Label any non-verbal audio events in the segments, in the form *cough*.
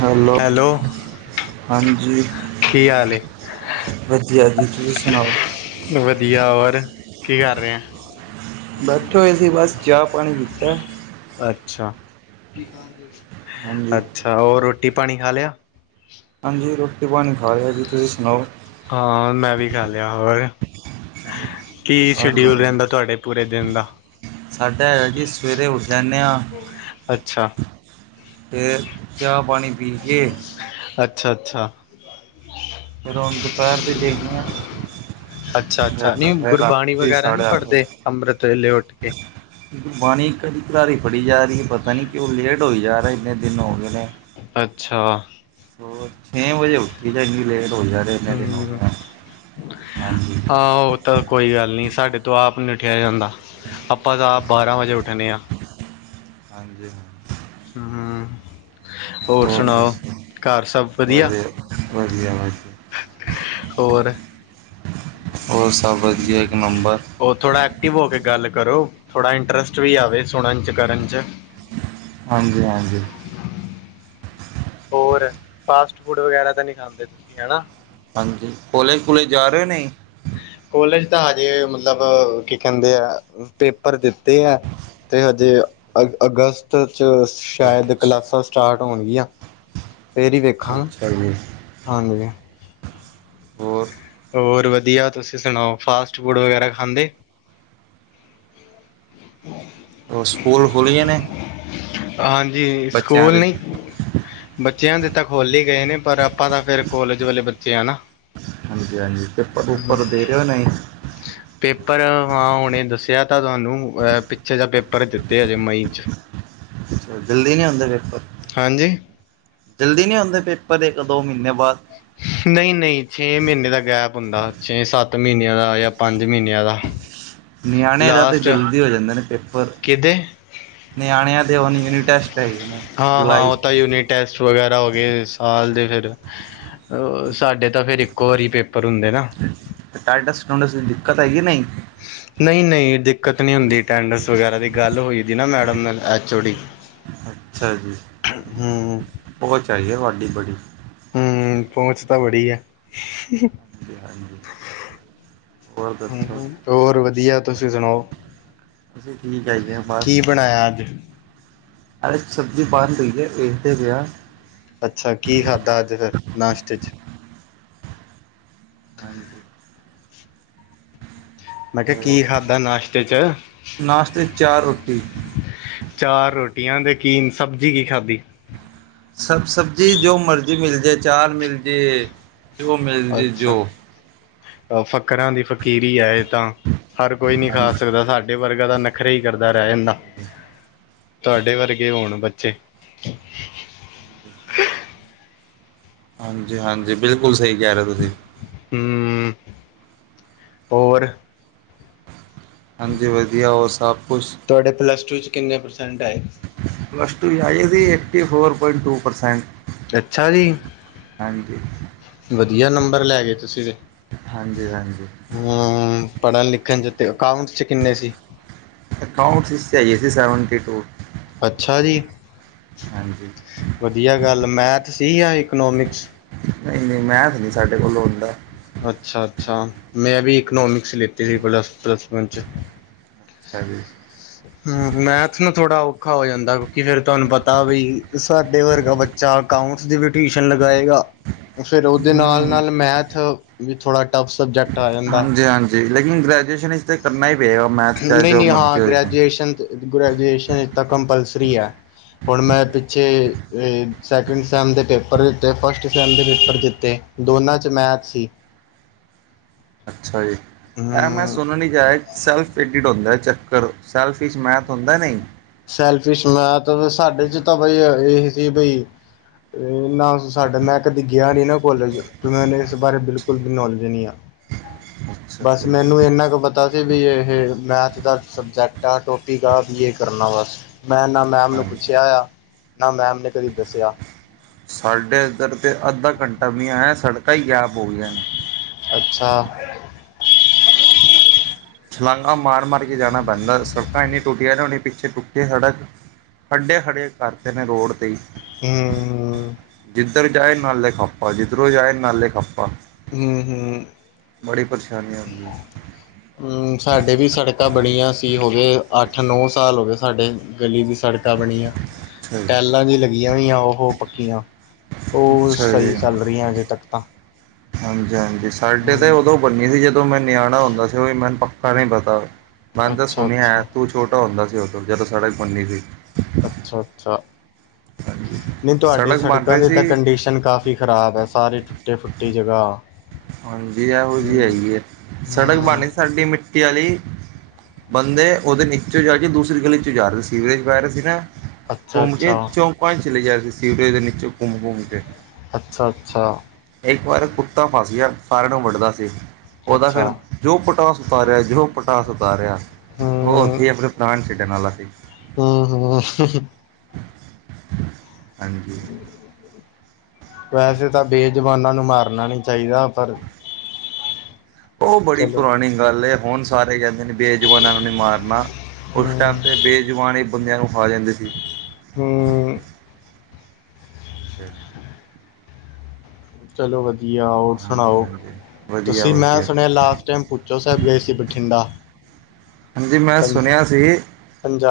Hello ਹਾਂਜੀ ਕੀ ਹਾਲ ਏ? ਵਧੀਆ ਜੀ ਤੁਸੀਂ ਸੁਣਾਓ ਵਧੀਆ ਹੋਰ ਕੀ ਕਰ ਰਹੇ ਆ ਬੈਠੇ ਹੋਏ ਸੀ ਬਸ ਚਾਹ ਪਾਣੀ ਪੀਤਾ ਅੱਛਾ ਹਾਂਜੀ ਅੱਛਾ ਹੋਰ ਰੋਟੀ ਪਾਣੀ ਖਾ ਲਿਆ ਹਾਂਜੀ ਰੋਟੀ ਪਾਣੀ ਖਾ ਲਿਆ ਜੀ ਤੁਸੀਂ ਸੁਣਾਓ ਹਾਂ ਮੈਂ ਵੀ ਖਾ ਲਿਆ ਹੋਰ ਕੀ ਔਰ ਸ਼ਡਿਊਲ ਵਧੀਆ ਰਹਿੰਦਾ ਤੁਹਾਡੇ ਪੂਰੇ ਦਿਨ ਦਾ ਸਾਡਾ ਹੈ ਜੀ ਸਵੇਰੇ ਉੱਠ ਜਾਂਦੇ ਹਾਂ ਅੱਛਾ। ਤੇ ਚਾਹ ਪਾਣੀ ਪੀ ਕੇ ਅੱਛਾ-ਅੱਛਾ। ਫਿਰ ਹੁਣ ਦੁਪਹਿਰ ਦੇਖਨੇ ਆ ਅੱਛਾ ਅੱਛਾ ਨਹੀ ਗੁਰਬਾਣੀ ਵਗੈਰਾ ਨੀ ਸਾਢੇ ਪੜਦੇ ਅੱਠ ਅੰਮ੍ਰਿਤ ਵੇਲੇ ਉੱਠ ਕੇ ਬਾਣੀ ਇਕ ਅੱਧੀ ਕਾਰੀ ਪੜੀ ਜਾ ਰੀ ਏ ਪਤਾ ਨੀ ਕਿਉ ਲੇਟ ਹੋਈ ਜਾ ਰਹਿ ਇੰਨੇ ਦਿਨ ਹੋ ਗਏ ਨੇ ਅੱਛਾ। ਹੋਰ ਛੇ ਵਜੇ ਉੱਠੀ ਦਾ ਇੰਨੀ ਲੇਟ ਹੋ ਜਾ ਰਹੇ ਇੰਨੇ ਹੂ,,, *inaudible* ਹਾਂ ਔਹ ਤਾਂ ਕੋਈ ਗੱਲ ਨੀ ਸਾਡੇ ਤੋਂ ਆਪ ਨਹੀਂ ਉਠਿਆ ਜਾਂਦਾ ਆਪਾਂ ਤਾਂ ਬਾਰਾਂ ਵਜੇ ਉੱਠਣੇ ਆ ਹਾਂਜੀ ਹੂ,,, ਹੋਰ ਸੁਣਾਓ ਘਰ ਸਭ ਵਧੀਆ ਵਧੀਆ ਵਧੀਆ ਹੋਰ ਹੋਰ ਸਭ ਵਧੀਆ ਇੱਕ ਨੰਬਰ ਉਹ ਥੋੜਾ ਐਕਟਿਵ ਹੋ ਕੇ ਗੱਲ ਕਰੋ ਥੋੜਾ ਇੰਟਰਸਟ ਵੀ ਆਵੇ ਸੁਣਨ ਚ ਕਰਨ ਚ ਹਾਂਜੀ, ਹਾਂਜੀ, ਹੋਰ ਫਾਸਟ ਫੂਡ ਵਗੈਰਾ, ਤਾਂ ਨੀ ਖਾਂਦੇ ਤੁਸੀਂ ਹਨਾ। ਹਾਂਜੀ, ਕੋਲੇਜ-ਕੂਲੇਜ ਜਾ ਰਹੇ ਨੇ, ਕੋਲੇਜ ਤਾਂ ਹਜੇ ਮਤਲਬ ਕੀ ਕਹਿੰਦੇ ਐ ਪੇਪਰ ਦਿੱਤੇ ਐ। ਤੇ ਹਜੇ ਅਗ ਅਗਸਤ ਚ ਸ਼ਾਇਦ ਅੱਛਾ ਕਲਾਸਾਂ ਸਟਾਰਟ ਹੋਣਗੀਆਂ, ਫੇਰ ਈ ਵੇਖ ਅੱਛਾ ਜੀ। ਹਾਂਜੀ, ਹੋਰ ਹੋਰ ਵਧੀਆ ਤੁਸੀਂ ਸੁਣਾਓ? ਫਾਸਟ ਫੂਡ ਵਗੈਰਾ ਖਾਂਦੇ। *inaudible* ਔਰ ਸਕੂਲ ਖੁਲ੍ਹ ਗਏ ਨੇ? ਹਾਂਜੀ ਬੱਚਿਆਂ ਸਕੂਲ ਦੇ ਨਹੀਂ ਬੱਚਿਆਂ ਦੇ ਤਾਂ ਖੁਲ੍ਹ ਈ ਗਏ ਨੇ, ਪਰ ਆਪਾਂ ਤਾਂ ਫੇਰ ਕੋਲਜ ਵਾਲੇ ਬੱਚੇ ਆਣਾ। ਹਾਂਜੀ-ਹਾਂਜੀ, ਪੇਪਰ-ਪੂਪਰ ਦੇ ਰਹੇ ਔ ਨਹੀਂ, ਪੇਪਰ ਹਾਂ ਹੁਣੇ ਦੱਸਿਆ। ਕਿਹਾ ਤਾਂ ਤੁਹਾਨੂੰ ਪਿੱਛੇ ਪੇਪਰ ਦਿੱਤੇ ਹਜੇ ਮਈ 'ਚ ਜਲਦੀ ਨੀ ਹੋਂਦੇ ਪੇਪਰ ਹਾਂਜੀ ਜਲਦੀ ਨੀ ਆਂਦੇ ਪੇਪਰ ਏਕ ਦੋ ਮਹੀਨੇ ਬਾਅਦ ਨਹੀਂ ਨਹੀਂ ਛੇ ਮਹੀਨੇ ਦਾ ਗੈਪ ਹੁੰਦਾ ਛੇ ਸੱਤ ਮਹੀਨਿਆਂ ਦਾ ਜਾਂ ਯਾ ਪੰਜ ਮਹੀਨਿਆਂ ਦਾ ਨਿਆਣਿਆਂ ਦਾ ਤੇ ਲਾਸਟ ਜਲਦੀ ਹੋ ਜਾਂਦੇ ਨੇ ਪੇਪਰ ਕਿਦੇ ਨਿਆਣਿਆ ਦੇ ਉਨ ਯੂਨਿਟੈਸਟ ਹੈਗੇ ਨੇ ਹਾਂ ਹਾਂ ਜੁਲਾਈ ਉਹ ਚ ਤਾਂ ਯੂਨਿਟ ਟੈਸਟ ਵਗੈਰਾ ਹੋ ਗਏ ਸਾਲ ਦੇ ਫਿਰ ਅ ਸਾਡੇ ਤਾਂ ਫਿਰ ਇੱਕੋ ਵਾਰੀ ਪੇਪਰ ਹੁੰਦੇ ਨਾ ਅਟੈਡਸ ਅੱਟੂਡਸ ਦਿੱਕਤ ਹੈਗੀ ਨਹੀਂ ਨਹੀ ਨਹੀਂ ਦਿੱਕਤ ਨੀ ਹੁੰਦੀ ਅਟੈਂਡਸ ਵਗੈਰਾ ਦੀ ਗੱਲ ਹੋਈ ਦੀ ਏ ਨਾ ਮੈਡਮ ਐਚ ਔਡੀ ਨਾਲ ਅੱਛਾ ਜੀ ਹੂੰ ਪੋਚ ਹੈਗੀ ਏ ਤੁਹਾਡੀ ਬੜੀ ਹਮ ਪਹੁੰਚ ਤਾਂ ਬੜੀ ਐ ਹਾਂਜੀ ਹਾਂਜੀ ਹੋਰ ਦੱਸੋ ਹੋਰ ਵਧੀਆ ਤੁਸੀਂ ਸੁਣਾਓ ਅਸੀਂ ਠੀਕ ਹੈਗੇ ਆ ਕੀ ਬਣਾਇਆ ਅੱਜ ਅਜੇ ਸਬਜ਼ੀ ਬਣ ਰਈ ਏ ਦੇਖਦੇ ਪਏ ਆਹ ਅੱਛਾ ਕੀ ਖਾਧਾ ਅਜ ਫਿਰ ਨਾਸ਼ਤੇ ਚ ਹਾਂਜੀ ਮੈਂ ਕਿਹਾ ਹੋਰ ਕੀ ਖਾਧਾ ਨਾਸ਼ਤੇ ਚ, ਨਾਸ਼ਤੇ ਚਾਰ ਰੋਟੀ ਚਾਰ ਰੋਟੀਆਂ, ਦੇ ਕੀ ਸਬਜ਼ੀ ਕੀ ਖਾਧੀ। ਸਬ ਸਬਜ਼ੀ ਜੋ ਮਰਜ਼ੀ ਮਿਲ ਜੇ, ਚਾਰ ਮਿਲ ਜਏ। ਅੱਛਾ, ਫਕਰਾਂ ਦੀ ਫਕੀਰੀ ਹੈ, ਇਹ ਤਾਂ। ਹਰ ਕੋਈ ਨਹੀਂ ਖਾ ਹਾਂਜੀ ਸਕਦਾ, ਸਾਡੇ ਵਰਗਾ ਤਾਂ ਨਖਰੇ ਹੀ ਕਰਦਾ ਰਹਿ ਹਾਂਜੀ ਜਾਂਦਾ। ਹਾਂਜੀ ਤੁਹਾਡੇ ਵਰਗੇ ਹੋਣ ਬੱਚੇ। ਹਾਂਜੀ-ਹਾਂਜੀ, ਬਿਲਕੁਲ ਸਹੀ ਕਹਿ ਰਹੇ ਹੋ ਤੁਸੀਂ। ਹੂੰ, ਹੋਰ। ਹਾਂਜੀ, ਵਧੀਆ ਹੋਰ, ਸਭ ਕੁਛ। ਤੁਹਾਡੇ ਪਲੱਸ ਟੂ ਚ ਕਿੰਨੇ ਪ੍ਰਸੈਂਟ ਆਏ। ਪਲੱਸ ਟੂ ਏਦੀ ਏ ਫੋਰ ਪਆਇੰਟ ਟੂ ਪਰਸੈਂਟ। ਅੱਛਾ ਜੀ, ਹਾਂਜੀ ਵਧੀਆ ਨੰਬਰ ਲੈ ਗਏ ਤੁਸੀਂ ਦੇ। ਹਾਂਜੀ-ਹਾਂਜੀ। ਹੂੰ ਪੜ੍ਹਨ ਲਿਖਣ 'ਚ ਅਤੇ ਅਕਾਊਂਟ ਕਿੰਨੇ ਸੀ। ਡਕਾਊਂਟ ਚ ਆਏ ਸੀ, ਸੈਵਨਟੀ ਟੂ। ਅੱਛਾ ਜੀ, ਹਾਂਜੀ ਵਧੀਆ ਗੱਲ ਮੈਥ ਸੀ ਆ ਇਕਨੋਮਿਕਸ। ਨਹੀਂ-ਨਹੀਂ, ਮੈਂ ਤੇ ਨਹੀਂ ਸਾਡੇ ਕੋਲ ਲੋਣ ਦਾ। ਅੱਛਾ-ਅੱਛਾ, ਮੈਂ ਵੀ ਇਕਨੋਮਿਕਸ ਲਿੱਤੀ ਸੀ, ਪਲਸ ਵੰਨ ਚ ਅੱਛਾ ਜੀ। *unintelligible* ਹੂੰ ਮੈਥ ਨੂੰ ਥੋੜ੍ਹਾ ਔਖਾ ਹੋ ਜਾਂਦਾ, ਕਿਉਂਕਿ ਫੇਰ ਤੁਹਾਨੂੰ ਪਤਾ ਬ ਵੀ ਸਾਡੇ ਵਰਗਾ ਬਾ ਚਾਰ ਅਕਾਊਂਟਸ ਦੀ ਵੀ ਟਿਊਸ਼ਨ ਲਗਾਏਗਾ। ਫਿਰ ਉਹਦੇ ਹੂੰ। ਨਾਲ-ਨਾਲ ਮੈਥ ਵੀ ਥੋੜ੍ਹਾ ਟਫ ਸਬਜੈਕਟ। ਆ। ਜਾਂਦਾ। ਦੇਖਲੇ ਗ੍ਰੈਜੂਏਸ਼ਨ ਇਸ ਤੇ ਕਰਨਾ ਹੀ ਪਏਗਾ, ਮੈਥ ਚਾਹ ਨਹੀਂ ਜੋ ਨਹੀਂ ਮਰਜ਼ੀ ਹਾਂ ਹੋਜੇ। ਗ੍ਰੈਜੂਏਸ਼ਨ ਗ੍ਰੈਜੂਏਸ਼ਨ ਕੰਪਲਸਰੀ ਹੈ। ਹੁਣ ਮੈਂ ਪਿੱਛੇ ਸੈਕਿੰਡ ਸੈਮ ਦੇ ਪੇਪਰ ਦਿੱਤੇ, ਫਸਟ ਸੈਮ ਦੇ ਪੇਪਰ ਦਿੰਤੇ। ਦੋਨਾਂ ਚ ਮੈਚ ਸੀ। ਅੱਛਾ ਜੀ, ਐ ਮੈਂ ਹਮ ਸੁਣ ਨੀ ਜਾਏ। ਸੈਲਫ ਐਡਿਟ ਹੁੰਦਾ, ਚੱਕਰ ਸੈਲਫ 'ਚ ਮੈਥ ਹੁੰਦਾ ਨਹੀਂ। ਸੈਲਫੀ ਮੈਥ ਸਾਡੇ ਚ ਤਾਂ ਬਈ ਇਹ ਸੀ ਬਈ। ਤੇ ਨਾ ਸਾਡਾ ਮੈਂ ਕਦੇ ਗਿਆ, ਨੀ ਨਾ ਕੋਲੇਜ ਤ ਮੈ ਇਸ ਬਾਰੇ ਬਿਲਕੁਲ ਵੀ ਨੌਲੇਜ ਨੀ ਆ। *unintelligible* ਬਸ ਜੀ ਮੈਨੂੰ ਇੰਨਾ ਕੁ ਪਤਾ ਸੀ, ਵੀ ਇਹ ਮੈਥ ਦਾ ਸਬਜੈਕਟ ਆ ਟੋਪਿਕ ਆ ਵੀ। ਕਰਨਾ ਬਸ, ਮੈਂ ਨਾ ਮੈਮ ਨੂੰ ਹਾਂ ਪੁੱਛਿਆ ਆ ਨਾ ਮੈਮ ਨੇ ਕਦੀ ਦੱਸਿਆ। ਸਾਡੇ ਇੱਧਰ ਤਾਂ ਅੱਧਾ ਘੰਟਾ ਵੀ ਆ ਸੜਕਾਂ ਹੀ ਗੈਪ ਹੋ ਗਈਆਂ ਨੇ। ਅੱਛਾ। *unintelligible* ਛਲਾਂਗਾ ਮਾਰ-ਮਾਰ ਕੇ, ਜਾਣਾ ਪੈਂਦਾ ਦੱਸੋ, ਸੜਕਾਂ ਇੰਨੀ ਟੁੱਟੀਆਂ ਨੇ ਉਹਨੀ ਪਿੱਛੇ ਟੁੱਟੀ ਸੜਕ ਖੱਡੇ ਖੜ੍ਹੇ ਕਰਤੇ ਨੇ, ਰੋਡ ਤੇ ਹੀ। ਹਮਮ। ਜਿੱਧਰ ਜਾਏ ਨਾਲੇ ਖੱਪਾ, ਜਿੱਧਰੋਂ ਜਾਏ ਨਾਲੇ ਖੱਪਾ। ਹਮ-ਹਮ। ਬੜੀ ਪ੍ਰੇਸ਼ਾਨੀ ਆਉੰਦੀ। ਹਮ ਸਾਡੇ ਵੀ ਸੜਕਾਂ ਬਣੀਆਂ ਸੀ, ਹੋ ਗਏ ਅੱਠ ਨੌ ਸਾਲ ਹੋ ਗਏ ਸਾਡੇ ਗਲੀ ਦੀ ਸੜਕਾਂ ਬਣੀਆਂ, ਅੱਛਾ ਜੀ। ਟਾਇਲਾਂ ਜਿਹੀ ਲੱਗੀਆਂ ਹੋਈਆਂ ਉਹ ਪੱਕੀਆਂ। ਉਹ ਅੱਛਾ, ਜੀ, ਸਹੀ ਚੱਲ ਰਹੀਆਂ ਅਜੇ ਤੱਕ ਤਾਂ ਹਾਂਜੀ-ਹਾਂਜੀ, ਸਾਡੇ ਤੇ ਹੂੰ ਉਦੋਂ। ਬਨੀ ਸੀ, ਜਦੋਂ ਮੈਂ ਨਿਆਣਾ ਹੁੰਦਾ ਸੀ, ਉਹ ਵੀ ਮੈਨੂੰ ਪੱਕਾ ਨਹੀਂ ਪਤਾ, ਮੈਨੂੰ ਤਾਂ ਅੱਛਾ ਸੁਣਿਆ ਹੈ ਅੱਛਾ। ਤੂੰ ਛੋਟ ਟਾ ਹੁੰਦਾ ਸੀ, ਉਦੋ, ਜਦੋਂ ਸੜਕ ਬਨੀ ਸੀ। ਅੱਛਾ-ਅੱਛਾ, ਨਹੀਂ ਤੁਹਾਡੇ, ਸੜਕ ਬਣ ਸੜਕਾਂ ਰਹੀ ਦੀ ਤਾਂ ਸੀ ਕੰਡੀਸ਼ਨ। ਕਾਫੀ ਖ਼ਰਾਬ ਹੈ, ਸਾਰੇ ਟੁੱਟੇ -ਫੁੱਟੀ ਜਗ੍ਹਾ। ਹਾਂਜੀ, ਐਹੋ ਜਿਹੀ ਹਮ ਹੈਗੀ ਹੈ, ਸੜਕ ਬਣ ਹਮ ਰਹੀ, ਸਾਡੀ ਮਿੱ ਟੀ, ਵਾਲੀ ਬੰਦੇ ਉਹਦੇ ਨਿੱਚੋਂ ਜਾ ਕੇ, ਦੂਸਰੀ ਗਲੀ ਚੋਂ ਜਾ ਰਹੇ, ਸੀਵਰੇਜ ਪੈ ਰਹੇ ਸੀ ਨਾ। ਅੱਛਾ ਘੁੰਮ ਕੇ ਅੱਛਾ ਚੌਂਕਾ ਚ ਚਲੇ ਜਾ ਰਹੇ ਸੀ, ਸੀਵਰੇਜ ਦੇ ਨੀਚੌਂ ਘੁੰਮ -ਘੁੰਮ ਕੇ। ਅੱਛਾ -ਅੱਛਾ। ਇੱਕ ਵਾਰ ਕੁੱਤਾ ਫਸ ਗਿਆ, ਸਾਰਿਆਂ ਨੂੰ ਵੱਢਦਾ ਸੀ, ਉਹਦਾ ਅੱਛਾ ਫਿਰ ਜੋ ਪਟਾਸ ਉਤਾਰਿਆ, ਜੋ ਪਟਾਸ ਉਤਾਰਿਆ ਉਹ ਹਮ ਉੱਥੇ ਹੀ ਆਪਣੇ ਪ੍ਰਾਣ ਛੱਡਣ ਵਾਲਾ ਸੀ। ਹਮ -ਹਮ। ਹਾਂਜੀ। ਵੈਸੇ ਤਾਂ, ਬੇਜ਼ੁਬਾਨਾਂ ਨੂੰ ਮਾਰਨਾ ਨਹੀਂ ਚਾਹੀਦਾ, ਪਰ ਉਹ ਬੜੀ ਚਲੋ ਪੁਰਾਣੀ ਗੱਲ ਏ, ਹੁਣ ਸਾਰੇ ਕਹਿੰਦੇ ਬੇਜ਼ੁਬਾਨਾਂ ਨੂੰ ਨੀ ਮਾਰਨਾ, ਉਸ ਟਾਈਮ ਹਮ ਤੇ ਬੇਜ਼ੁਬਾਨ ਹੀ ਬੰਦਿਆਂ ਨੂੰ ਖਾ ਜਾਂਦੇ ਸੀ। ਹਮ। *unintelligible* ਚਲੋ ਵਧੀਆ, ਹੋਰ ਹਾਂਜੀ ਸੁਣਾਓ, ਹਾਂਜੀ ਵਧੀਆ ਤੁਸੀਂ ਮੈਂ ਵਧੀਆ ਸੁਣਿਆ ਲਾਸਟ ਟਾਈਮ ਭੁੱਚੋ ਸਾਹਿਬ ਗਏ ਸੀ, ਬਠਿੰਡਾ। ਹਾਂਜੀ, ਮੈਂ ਪੰ ਸੁਣਿਆ ਸੀ,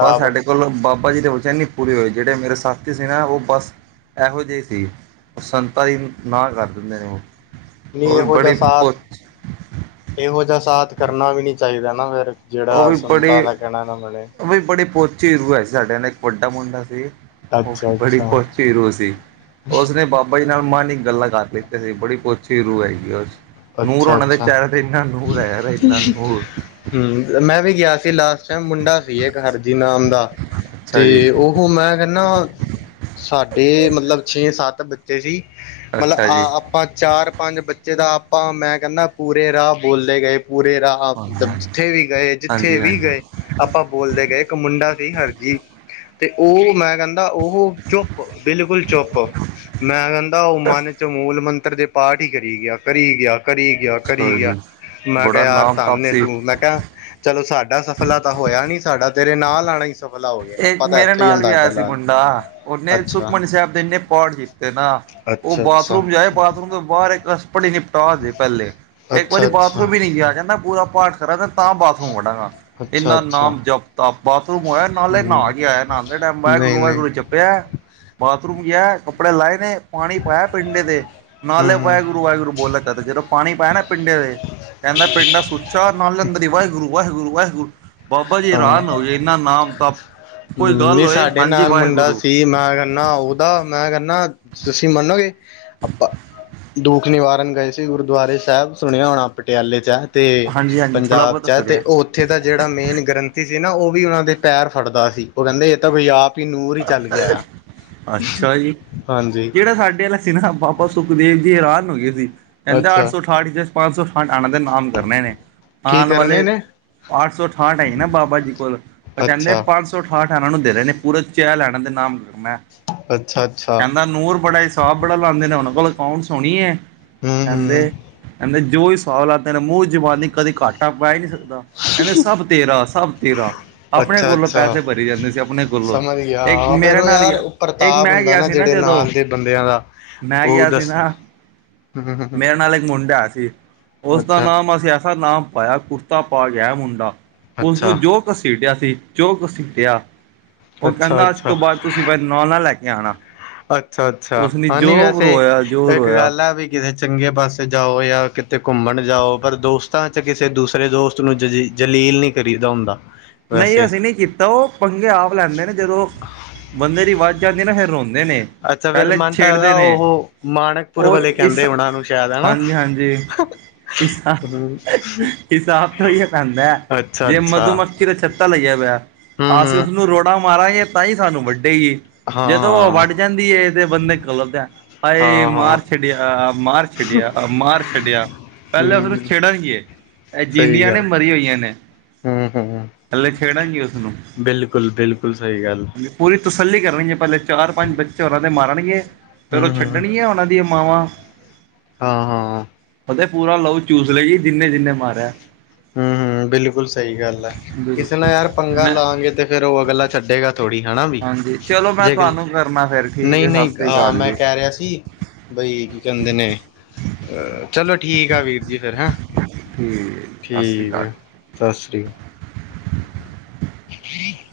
ਪਰ ਸਾਡੇ ਕੋਲੋਂ, ਬਾਬਾ ਜੀ ਦੇ ਬਚਨ ਨੀ ਪੂਰੇ ਹੋਏ, ਜਿਹੜੇ ਮੇਰੇ ਸਾਥੀ ਸੀ ਨਾ ਉਹ ਬਸ ਇਹੋ ਜਿਹੇ ਸੀ, ਸੰਤਾਂ ਦੀ ਨਾ ਕਰ ਦਿੰਦੇ ਨੇ ਉਹ। ਨਹੀਂ, ਉਹ ਵੀ ਇਹੋ ਜਿਹਾ ਬੜੇ ਸਾਥ, ਪੁੱਛ ਇਹੋ ਜਿਹਾ ਸਾਥ ਕਰਨਾ ਵੀ ਨੀ ਚਾਹੀਦਾ ਨਾ ਫੇਰ ਜਿਹੜਾ ਸੰਤਾਂ ਦਾ, ਕਹਿਣਾ ਨਾ ਮੰਨੇ। ਉਹ ਵੀ ਬੜੀ ਪਹੁੰਚੀ ਰੂਹ ਹੈ ਸੀ, ਸਾਡੇ ਨਾਲ ਇੱਕ ਵੱਡਾ ਮੁੰਡਾ ਸੀ। ਉਹ ਅੱਛਾ ਬੜੀ ਅੱਛਾ ਪਹੁੰਚੀ ਰੂਹ ਸੀ, ਉਸਨੇ ਬਾ ਬਾਈੀ ਨਾਲ ਮਨ ਇੱਕ ਗੱਲਾਂ ਕਰ ਲਿੱਤੀ ਸੀ ਬੜੀ ਪੁੱਛੀ ਰੂਹ ਹੈਗੀ ਉਹ ਚ ਨੂਰ ਅੱਛਾ ਉਹਨਾਂ ਦੇ ਅੱਛਾ ਚਿਹਰੇ, ਤੇ ਇੰਨਾ ਨੂਰ ਹੈ ਯਾਰ, ਇੰਨਾ ਨੂਰ ਹਮ, ਮੈਂ ਵੀ ਗਿਆ ਸੀ, ਲਾਸਟ ਟਾਈਮ ਮੁੰਡਾ ਸੀ, ਇੱਕ ਹਰਜੀ ਨਾਮ ਦਾ, ਤੇ ਅੱਛਾ ਜੀ ਉਹ ਮੈਂ ਕਹਿੰਦਾ, ਸਾਡੇ ਮਤਲਬ ਛੇ ਸੱਤ ਬੱਚੇ ਸੀ, ਮਤਲਬ ਅੱਛਾ ਆ ਜੀ ਆਪਾਂ ਚਾਰ, ਪੰਜ ਬੱਚੇ ਦਾ ਆਪਾਂ ਮੈਂ ਕਹਿੰਨਾ, ਪੂਰੇ ਰਾਹ ਬੋਲਦੇ ਗਏ, ਪੂਰੇ ਰਾਹ ਆਪ, ਹਾਂਜੀ ਮਤਲਬ ਜਿੱਥੇ ਵੀ ਗਏ, ਜਿੱਥੇ ਹਾਂਜੀ ਵੀ ਗਏ ਹਾਂਜੀ ਆਪਾਂ ਬੋਲਦੇ ਗਏ ਇੱਕ ਮੁੰਡਾ ਸੀ, ਹਰਜੀ, ਤੇ ਉਹ ਮੈਂ ਕਹਿੰਦਾ ਦਾ, ਉਹ ਚੁੱਪ, ਬਿਲਕੁਲ ਚੁੱਪ, ਮੈਂ ਕਹਿੰਦਾ ਉਹ ਮਨ ਚ ਮੂਲ ਮੰਤਰ ਮੰਤਰ, ਦੇ ਪਾਠ ਹੀ ਕਰੀ ਗਿਆ, ਕਰੀ ਗਿਆ, ਕਰੀ ਗਿਆ। ਕਰੀ ਗਿਆ, ਹਾਂਜੀ ਮੈਂ ਕਿਹਾ, ਬੜਾ ਯਾਰ ਨਾਮ ਧੰਨ ਹੈ ਤਾਪਸੀ ਤੂੰ ਮੈਂ ਕਿਹਾ ਚਲੋ, ਸਾਡਾ ਸਫਲਾ ਤਾਂ ਹੋਇਆ ਨੀ, ਸਾਡਾ ਤੇਰੇ ਨਾਲ ਆਉਣਾ ਈ ਇਕ ਮੇਰੇ ਨਾਲ ਵੀ ਆਇਆ ਸੀ ਲਿਆ ਮੁੰਡਾ, ਉਹਨੇ ਅੱਛਾ ਸੁਖਮਨੀ ਸਾਹਿਬ ਦੇ ਇੰਨੇ ਪਾਠ ਕੀਤੇ ਨਾ। ਓ ਅੱਛਾ ਅੱਛਾ ਬਾਥਰੂਮ ਜਾਏ ਬ ਬਾਥਰੂਮ ਤੋਂ ਬਾਹਰ ਇੱਕ ਅਸ ਭੜ੍ਹ ਨ ਪਹਿਲੇ ਇੱਕ ਅੱਛਾ ਵਾਰੀ ਅੱਛਾ ਬਾਥਰੂਮ ਵੀ ਨੀ ਗਿਆ। ਕੇਦਾਂ ਪੂਰਾ ਪਾਠ ਕਰ ਤਾਂ ਬਾਥਰੂਮ ਵਢਾਂਗਾ ਅੱਛਾ ਇੰਨਾ ਅੱਛਾ ਨਾਮ ਜਪ-ਤਪ ਬਾਥਰੂਮ ਹੋਇਆ ਹਮ ਨਾਂਅ ਕੇ ਆਇਆ ਨਾਂਦੇ ਦੇ ਟੈਮ ਨਹੀਂ ਨਹੀਂ ਵਾਹਿਗੁਰੂ-ਵਾਹਿਗੁਰੂ ਜੱਪਿਆ ਬਾਥਰੂਮ ਗਿਆ ਕੱਪੜੇ ਲਾਏ ਨੇ ਪਾਣੀ ਪਾਇਆ ਪਿੰਡੇ ਤੇ ਨਾਲੇ ਹਮ ਪਾਇਆ ਗੁਰੂ ਵਾਹਿਗੁਰੂ ਬੋਲਿਆ ਕਰਦੇ ਜਦੋਂ ਪਾਣੀ ਪਾਇਆ ਨਾ ਪਿੰਡੇ ਦੇ ਕਹਿੰਦਾ ਪਿੰਡਾਂ ਸੁੱਚਾ ਨਾਲ ਅੰਦਰ ਈ ਵਾਹਿਗੁਰੂ-ਵਾਹਿਗੁਰੂ-ਵਾਹਿਗੁਰੂ ਬਾਬਾ ਜੀ ਰਾਹ ਨੂੰ ਹੋ ਜ ਇਹਨਾ ਨਾਮ ਤਪ ਕੋਈ ਹੂੰ, ਗੱਲ ਨਈ ਹੋਏ ਸਾਡੇ ਹਾਂਜੀ ਨਾਲ ਮੁੰਡਾ ਵਾਹਿਗੁਰੂ ਸੀ ਮਾਂ ਨਾ ਓਦਾ ਮੈਂ ਕਹਿੰਦਾ ਤੁਸੀਂ ਮੰਨੋਗੇ ਆਪਾਂ ਦੁਖ ਨਿਵਾਰਨ ਗਏ ਸੀ ਗੁਰਦੁਆਰੇ ਸਾਹਿਬ ਸੁਣਿਆ ਹੋਣਾ ਪਟਿਆਲੇ ਚ ਅਤੇ ਹਾਂਜੀ ਹਾਂਜੀ ਥੋੜ੍ਹਾ ਪੰਜਾਬ ਬਹੁਤਾ 'ਚ ਹੈ ਅਤੇ ਸੁਣਿਆ ਉਹ ਉੱਥੇ ਦਾ ਜਿਹੜਾ ਮੇਨ ਗ੍ਰੰਥੀ ਸੀ ਨਾ, ਓ ਵੀ ਓਨਾਂ ਦੇ ਪੈਰ ਫੜਦਾ ਸੀ ਉਹ ਕਹਿੰਦੇ ਇਹ ਤਾਂ ਕੋਈ ਆਪ ਹੀ ਨੂਰ ਹੀ ਚੱਲ ਗਿਆ ਅੱਛਾ ਜੀ! ਹਾਂਜੀ ਜਿਹੜਾ ਸਾਡੇ ਸੀ ਨਾ ਬਾਬਾ ਸੁਖਦੇਵ ਜੀ ਹਰਾਨ ਹੋ ਗਏ ਸੀ ਕਹਿੰਦਾ ਅੱਠ ਅੱਛਾ ਸੌ ਅਠਾਹਠ ਚ ਪੰਜ ਸੌ ਫੰਡ ਆਣਾ ਦੇ ਨਾਮ ਕਰਨੇ ਨੇ ਕੀ ਆਣ ਕਰਨੇ ਵਾਲੇ ਨੇ ਅੱਠ ਸੌ ਅਠਾਹਠ ਆਈ ਨਾ ਬਾਬਾ ਜੀ। ਕੋਲ ਉਹਚਾਹਦੇ ਅੱਛਾ ਪੰਜ ਸੌ ਸੌ ਅਠਾਹਠ ਇਹਨਾਂ ਨੂੰ ਦੇ ਰਹੇ ਨੇ ਪੂਰਾ ਚੈਲ ਇਹਨਾਂ ਦੇ ਨਾਮ ਕਰਨਾ ਅੱਛਾ ਅੱਛਾ ਕਹਿੰਦਾ ਨੂਰ ਬੜਾ। ਤਾਲ ਬੜਾ ਲਾਉਂਦੇ ਨੇ ਉਹਨਾਂ ਕੋਲ ਅਕਾਊਂਟਸ ਹੋੋਣੀ ਹੈ ਹਮ ਹਮ ਕਹਿੰਦੇ। ਇਹਦੇ ਜੋ ਸਵਾਲ ਆ ਮੂੰਹ ਜਬਾਨੀ ਕਦੇ ਘਾਟਾ ਪੈ ਹੀ ਨਹੀਂ ਸਕ ਕਹਿੰਦੇ ਸਭ ਤੇਰਾ, ਸਭ ਤੇਰਾ। ਆਪਣੇ ਅੱਛਾ ਕੋਲੋਂ ਅੱਛਾ ਪੈਸੇ ਭਰੀ ਜਾਂਦੇ ਸੀ ਆਪਣੇ ਕੋਲੋਂ। ਸਮਝ ਗਿਆ ਇੱਕ ਹਾਂ ਫਿਰ ਮੇਰੇ ਉਹ ਨਾਲ, ਯਾਰ ਗਿਆ ਉਹ ਇੱਕ ਪ੍ਰਤਾਪ ਮੈਂ ਹੁੰਦਾ ਗਿਆ ਸੀ ਨਾ ਜਿਹੜੇ ਜਦੋਂ, ਨਾਲ ਦੇ ਬੰਦਿਆਂ ਦਾ ਮੈਂ ਉਹ ਗਿਆ ਸੀ ਦੱਸ ਨਾ ਹੂੰ, ਹੂੰ, ਮੇਰੇ ਹੂੰ। ਨਾਲ ਇੱਕ ਮੁੰਡਾ ਸੀ। ਉਸਦਾ ਅੱਛਾ ਨਾਮ ਅਸੀ ਆਸਾ ਨਾਮ ਪਾਇਆ ਕੁੜਤਾ ਪਾ ਗਿਆ। ਮੁੰਡਾ ਅੱਛਾ ਉਸਨੂੰ ਜੋ ਘਸੀਟਿਆ ਸੀ, ਜੋ ਘਸੀਟਿਆ ਉਹ ਅੱਛਾ ਕਹਿੰਦਾ ਉਸ ਤੋਂ ਬਾਅਦ ਤੁਸੀਂ ਫੇਰ ਨਾਲ ਨਾਲ ਲੈ ਕੇ ਆਣਾ। ਅੱਛਾ-ਅੱਛਾ ਹੈ ਨ ਵੈਸੇ, ਜੋ ਇੱਕ ਰੋਇਆ ਗੱਲ ਆ ਵੀ ਕਿਸਤੇ ਚੰਗੇ ਪਾਸੇ ਜਾਓ, ਜਾਂ ਕਿਤੇ ਘੁੰਮਣ ਜਾਓ, ਪਰ ਦੋਸਤਾਂ ਚ' ਕਿਸੇ ਦੂਸਰੇ ਦੋਸਤ ਉਸਨ ਜ, ਜਲੀਲ ਨੀ ਕਰੀਦਾ ਹੁੰਦਾ। ਨਈ ਵੈਸੇ ਅਸੀਂ ਨਹੀਂ ਕੀਤਾ। ਉਹ ਪੰਗੇ ਆਪ ਲੈਂਦੇ ਨੇ ਜਦੋਂ, ਬੰਦੇ ਦੀ ਵੱਜ ਜਾਂਦੀ ਨਾ ਫਿਰ ਰੋਂਦੇ ਨੇ। ਅੱਛਾ ਫਿਰ ਪਹਿਲੇ ਮਨ ਤਾਂ ਛੇੜਦੇ ਹੈਗਾ ਨੇ। ਉਹ ਮਾਣਕਪੁਰ ਉਹ ਵਾਲੇ ਇਸ ਕਹਿੰਦੇ ਉਹਨਾਂ ਨੂੰ ਸ਼ਾਇਦ ਹਨਾ ਹਾਂਜੀ-ਹਾਂਜੀ ਹੂੰ, ਹਿਸ-ਹਿਸਾਬ ਤਾਂ ਹੀ ਹੈ ਪੈਂਦਾ। ਅੱਛਾ ਜੇ ਅੱਛਾ ਮਧੂਮੱਖ ਦਾ ਛੱਤਾ ਲੱਗਿਆ ਪਿਆ। ਹੂੰ ਅਸੀਂ ਹੂੰ ਉਸਨੂੰ ਰੋੜਾ ਮਾਰਾਂਗੇ ਤਾਂ ਹੀ ਸਾਨੂੰ ਵਾਡੇ ਗੀ। ਹਾਂ ਜਦੋਂ ਉਹ ਹਾਂ ਵੱਢ ਜਾਂਦੀ ਤੇ ਬੰਦੇ ਕਲ ਹਾਏ ਹਾਂ ਹਾਂ ਮਾਰ ਛਡਿਆ, ਮਾਰ ਛੱਡਿਆ, ਮਾਰ ਛੱਡਿਆਂ। ਪਹਿਲਾਂ ਉਸਨੂੰ ਹੂੰ ਛੇੜਨਗੇ। ਜਿੰਂਦੀਆਂ ਨੇ ਮਰੀ ਹੋਈਆਂ ਨੇ। ਹੂੰ, ਹੂੰ ਪਹਿਲੇ ਛੇੜਨਗੇ ਉਸਨੂੰ ਬਿਲਕੁਲ- ਬਿਲਕੁਲ ਸਹੀ ਗੱਲ। ਹਾਂਜੀ ਪੂਰੀ ਤਸੱਲੀ ਕਰਨ ਗੇ। ਪਹਿਲੇ ਚਾਰ-ਪੰਜ ਬੱਚੇ ਓਨਾਂ ਦੇ ਮਾਰਨਗੇ, ਫੇਰ ਉਹ ਹੂੰ-ਹੂੰ ਛੱਡਣੀਆਂ ਉਹਨਾਂ ਦੀਆਂ ਮਾਵਾਂ। ਹਾਂ-ਹਾਂ। ਪਤਾ ਪੂਰਾ ਲਊ ਚੂਸ ਲੈ ਗੀ ਜਿੰਨੇ-ਜਿੰਨੇ ਮਾਰਿਆ। ਹੂੰ, ਹੂੰ ਬਿਲਕੁਲ ਸਹੀ ਗੱਲ ਆ। ਕਿਸੇ ਨਾਲ ਯਾਰ ਬਿਲਕੁਲ ਪੰਗਾ ਮੈਂ ਲਾਵਗੇ ਤੇ ਫੇਰ ਉਹ ਅਗਲਾ ਛੱਡੇਗਾ। ਥੋੜੀ ਹੈ ਵੀ। ਹਾਂਜੀ ਚਲੋ ਮੈਂ ਜੇ ਗੱਲ ਤੁਹਾਨੂੰ ਕਰਨਾ ਫਿਰ ਠੀਕ ਹੈ ਨਹੀਂ-ਨਹੀਂ ਸਤਿ ਸ਼੍ਰੀ ਆਹ ਅਕਾਲ ਮੈਂ ਜੀ ਕਹਿ ਰਿਹਾ ਸੀ ਬਈ ਕੀ ਕਹਿੰਦੇ ਨੇ। ਚਲੋ ਠੀਕ ਆ, ਵੀਰ ਜੀ ਫੇਰ ਹੈਂ। ਠੀਕ ਆ ਜੀ। ਠੀਕ ਹੈ। ਸਾਸਰੀ *inaudible*